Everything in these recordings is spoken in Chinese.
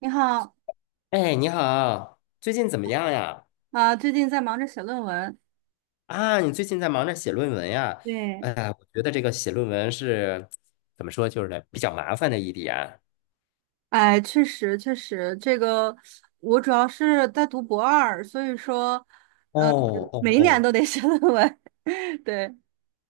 你好。哎，你好，最近怎么样呀？啊，最近在忙着写论文。啊，你最近在忙着写论文呀？对，哎呀，我觉得这个写论文是怎么说，就是比较麻烦的一点。哎，确实确实，这个我主要是在读博二，所以说哦哦每一年哦。都得写论文。对，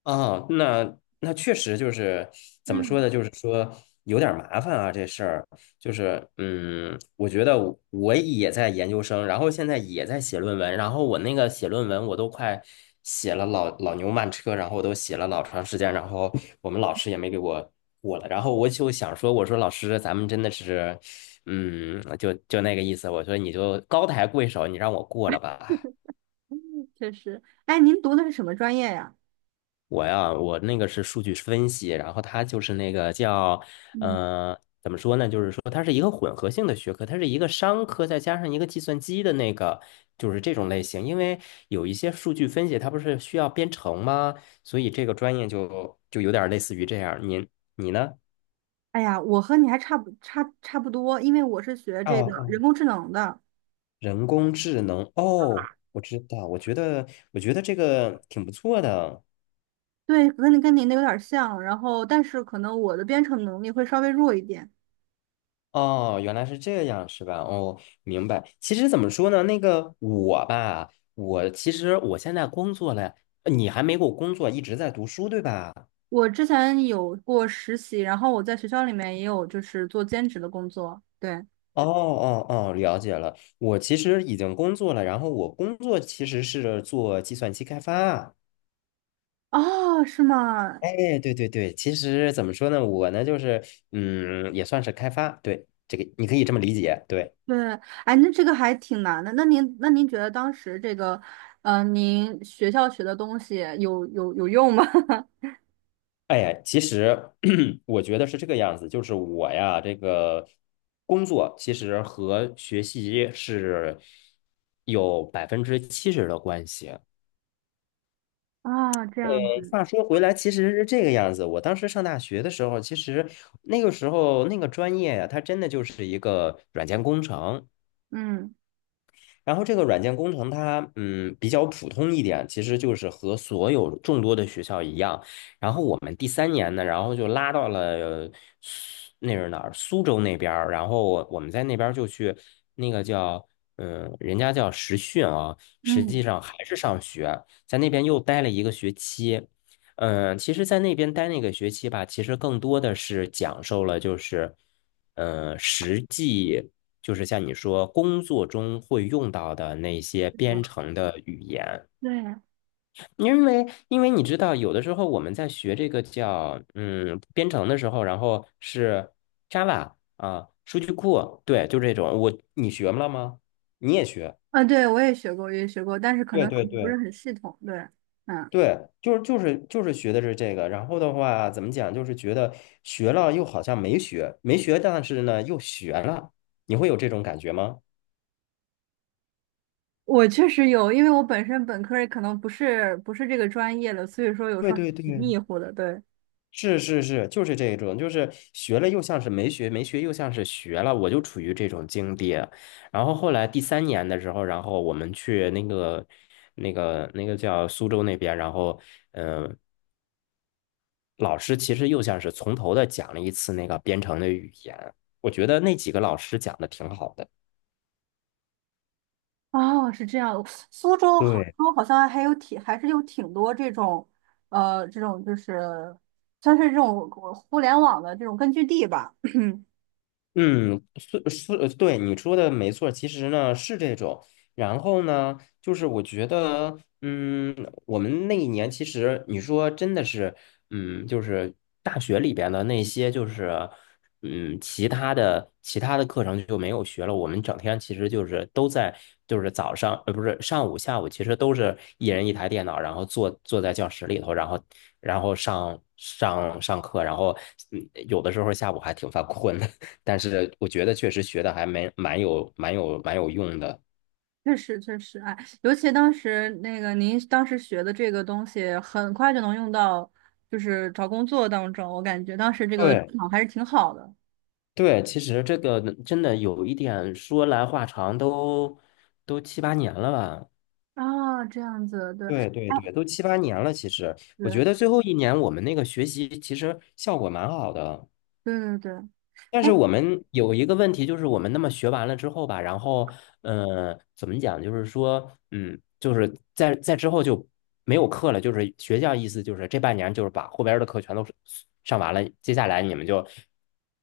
啊，那确实就是怎么说嗯呢？就是说有点儿麻烦啊，这事儿就是我觉得我也在研究生，然后现在也在写论文，然后我那个写论文我都快写了老老牛慢车，然后我都写了老长时间，然后我们老师也没给我过了，然后我就想说，我说老师，咱们真的是就那个意思，我说你就高抬贵手，你让我过了吧。嗯确实。哎，您读的是什么专业呀？我呀，我那个是数据分析，然后它就是那个叫，嗯，怎么说呢？就是说它是一个混合性的学科，它是一个商科再加上一个计算机的那个，就是这种类型。因为有一些数据分析，它不是需要编程吗？所以这个专业就有点类似于这样。您你呢？哎呀，我和你还差不多，因为我是学哦这个哦，人工智能的。人工智能，哦，我知道，我觉得这个挺不错的。对，跟您的有点像。然后，但是可能我的编程能力会稍微弱一点。哦，原来是这样，是吧？哦，明白。其实怎么说呢，那个我吧，我其实现在工作了，你还没给我工作，一直在读书，对吧？我之前有过实习，然后我在学校里面也有就是做兼职的工作。对，哦哦哦，了解了。我其实已经工作了，然后我工作其实是做计算机开发。哦，是吗？哎，对对对，其实怎么说呢，我呢就是，也算是开发，对，这个你可以这么理解，对。对，哎，那这个还挺难的。那您觉得当时这个，您学校学的东西有用吗？哎呀，其实 我觉得是这个样子，就是我呀，这个工作其实和学习是有百分之七十的关系。啊，这呃，样啊，话说回来，其实是这个样子。我当时上大学的时候，其实那个时候那个专业呀，它真的就是一个软件工程。嗯然后这个软件工程它比较普通一点，其实就是和所有众多的学校一样。然后我们第三年呢，然后就拉到了苏那是哪儿？苏州那边儿。然后我们在那边儿就去那个叫人家叫实训啊，实际嗯，上还是上学，在那边又待了一个学期。嗯，其实，在那边待那个学期吧，其实更多的是讲授了，就是，实际就是像你说工作中会用到的那些编程的语言，对，因为你知道，有的时候我们在学这个叫编程的时候，然后是 Java 啊，数据库，对，就这种。我你学了吗？你也学？啊，对，我也学过，我也学过，但是可对能对不是对很系统。对，嗯，对，就是学的是这个，然后的话怎么讲，就是觉得学了又好像没学，没学，但是呢又学了，你会有这种感觉吗？我确实有，因为我本身本科儿可能不是这个专业的，所以说有时对候还对对，挺迷糊的。对，是是是，就是这种，就是学了又像是没学，没学又像是学了，我就处于这种境地。然后后来第三年的时候，然后我们去那个叫苏州那边，然后嗯、呃老师其实又像是从头的讲了一次那个编程的语言，我觉得那几个老师讲的挺好的。哦，是这样。苏州、杭对。州好像还有挺，还是有挺多这种，这种就是算是这种互联网的这种根据地吧。嗯，是是，对你说的没错，其实呢是这种。然后呢，就是我觉得，我们那一年其实你说真的是，嗯，就是大学里边的那些，就是，其他的课程就没有学了。我们整天其实就是都在，就是早上，不是上午、下午，其实都是一人一台电脑，然后坐在教室里头，然后然后上课，然后有的时候下午还挺犯困的。但是我觉得确实学的还蛮有用的。确实，确实，哎，尤其当时那个您当时学的这个东西，很快就能用到，就是找工作当中。我感觉当时这个市对场还是挺好的。对，其实这个真的有一点说来话长都，都七八年了吧？啊，这样子，对，对对哎，对，都七八年了。其实我对，觉得最后一年我们那个学习其实效果蛮好的。对对对，但哎，是我们有一个问题，就是我们那么学完了之后吧，然后，怎么讲？就是说，就是在之后就没有课了，就是学校意思就是这半年就是把后边儿的课全都是上完了，接下来你们就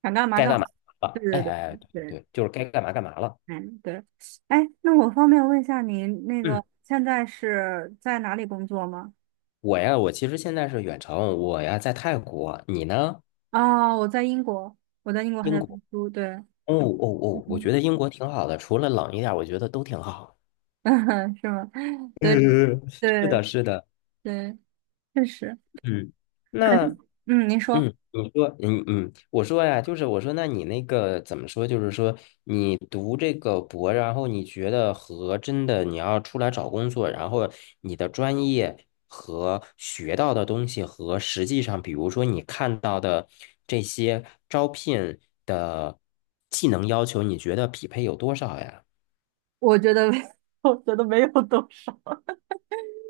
想干嘛该干嘛，干嘛对了？哎对哎，哎对对对对。对，就是该干嘛干嘛了。嗯，对。哎，那我方便问一下您，那嗯，个现在是在哪里工作吗？我呀，我其实现在是远程，我呀在泰国，你呢？啊，我在英国，我在英国还英在读国。书。对，哦哦哦，我嗯，觉得英国挺好的，除了冷一点儿我觉得都挺好。是吗？对嗯，是的，对是的。对，确实，嗯，感觉，那嗯，您嗯，说，你说嗯嗯，我说呀，就是我说，那你那个怎么说？就是说，你读这个博，然后你觉得和真的你要出来找工作，然后你的专业和学到的东西和实际上，比如说你看到的这些招聘的技能要求，你觉得匹配有多少呀？我觉得，我觉得没有多少。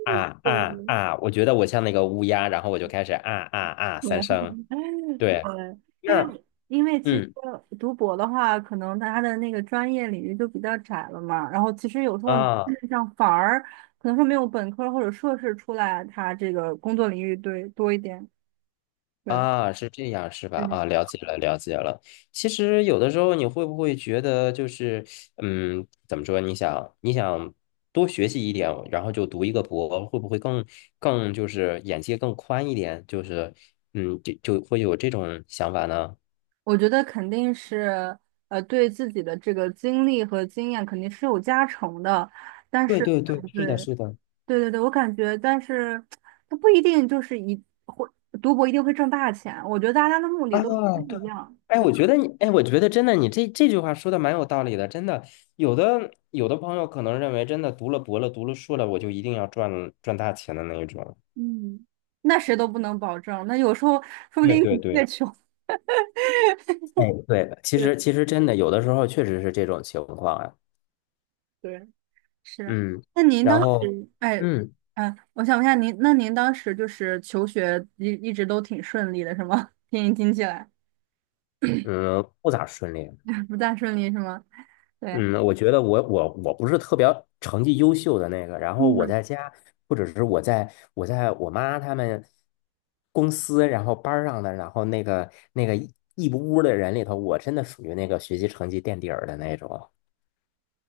啊对，啊啊！我觉得我像那个乌鸦，然后我就开始啊啊啊三对声。对，呃，因那为因为其实嗯。读博的话，可能它的那个专业领域就比较窄了嘛。然后其实有时候啊像反而可能说没有本科或者硕士出来，它这个工作领域对多一点。对，啊，是这样是吧？啊，嗯，了解了，了解了。其实有的时候你会不会觉得就是，怎么说？你想，你想多学习一点，然后就读一个博，会不会更就是眼界更宽一点？就是，嗯，就就会有这种想法呢？我觉得肯定是对自己的这个经历和经验肯定是有加成的，但对是对对，对是的，是的。对对对，我感觉，但是它不一定就是一会读博一定会挣大钱。我觉得大家的目的啊，都不太对，一样。哎，我觉得你，哎，我觉得真的，你这句话说的蛮有道理的，真的。有的朋友可能认为，真的读了博了，读了硕了，我就一定要赚大钱的那一种。那谁都不能保证。那有时候说不对定对你越对，穷 哎，对，其实真的有的时候确实是这种情况啊，是。嗯，那您然当后，时，哎，嗯哎，我想问一下您，那您当时就是求学一直都挺顺利的，是吗？听您听起来 嗯，不咋顺利。不大顺利是吗？对。嗯，我觉得我不是特别成绩优秀的那个，然后我嗯，在家或者是我在我妈他们公司，然后班儿上的，然后那个一屋的人里头，我真的属于那个学习成绩垫底儿的那种。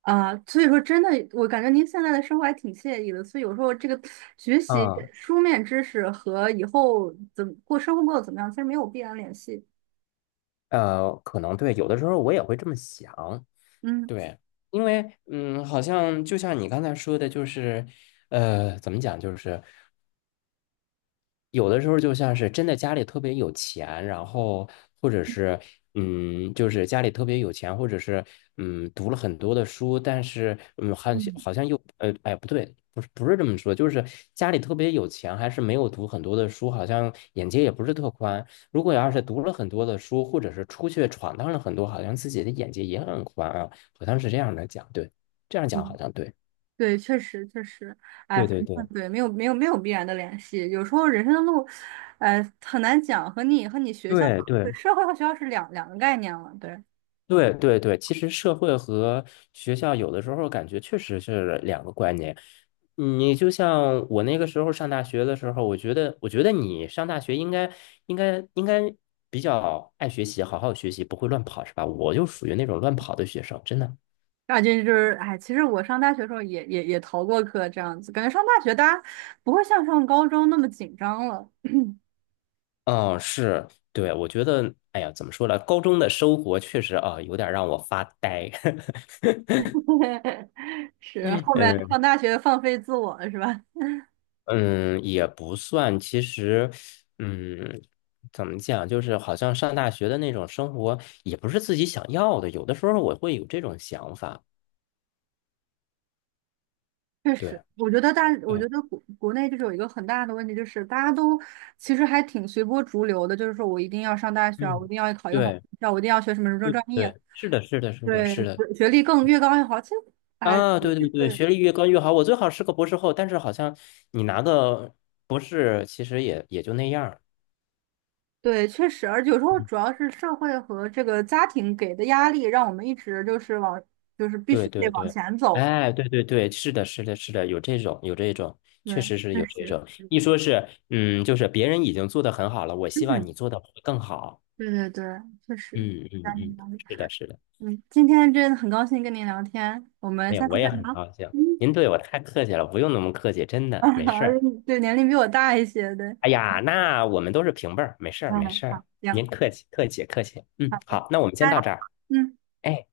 啊，所以说真的，我感觉您现在的生活还挺惬意的。所以有时候这个学习啊，书面知识和以后怎么过生活过得怎么样，其实没有必然联系。可能对，有的时候我也会这么想。嗯对，因为好像就像你刚才说的，就是，怎么讲，就是，有的时候就像是真的家里特别有钱，然后或者是就是家里特别有钱，或者是读了很多的书，但是好像嗯好像又哎不对，不是这么说，就是家里特别有钱，还是没有读很多的书，好像眼界也不是特宽。如果要是读了很多的书，或者是出去闯荡了很多，好像自己的眼界也很宽啊，好像是这样的讲，对，这样讲好嗯像对，对，确实确实，哎，对反对正对对，没有没有没有必然的联系。有时候人生的路，哎，很难讲，和你学校、对对对。社会和学校是两个概念了。对，对对对，其实社会和学校有的时候感觉确实是两个观念。你就像我那个时候上大学的时候，我觉得，我觉得你上大学应该比较爱学习，好好学习，不会乱跑，是吧？我就属于那种乱跑的学生，真的。大这就是，哎，其实我上大学的时候也逃过课，这样子，感觉上大学大家不会像上高中那么紧张了。嗯，是，对，我觉得，哎呀，怎么说呢？高中的生活确实啊，有点让我发呆。是，后面嗯。上大学放飞自我了，是吧？嗯，也不算。其实，嗯，怎么讲，就是好像上大学的那种生活，也不是自己想要的。有的时候我会有这种想法。确对，实，我觉得大，我嗯觉得国内就是有一个很大的问题，就是大家都其实还挺随波逐流的，就是说我一定要上大学啊，我一嗯，定要考一个好对学校，我一定要学什么什么对专业，对，是的，是的，是的，对，是的。学历越高越好。其实，哎，啊，对对对，对学历越高越好。我最好是个博士后，但是好像你拿个博士，其实也就那样儿。对，确实，而且有时候主要是社会和这个家庭给的压力，让我们一直就是往，就是必对须得对往对，前走。哎，对对对，是的，是的，是的，有这种，有这种，确对，实是确有这实，种。是的一说是，就是别人已经做的很好了，我希望嗯，你做的会更好。对对对，确实，嗯嗯家庭嗯，压力。是的，是的，嗯，今天真的很高兴跟您聊天，我们哎呀，下次我再也很聊。高兴。嗯。您对我太客气了，不用那么客气，真啊，的没事儿。对，年龄比我大一些，对，哎呀，那我们都是平辈儿，没事儿没嗯，事儿，好，行，您客气客气客气。好嗯，的，好，那我们先拜，到这儿。嗯。哎。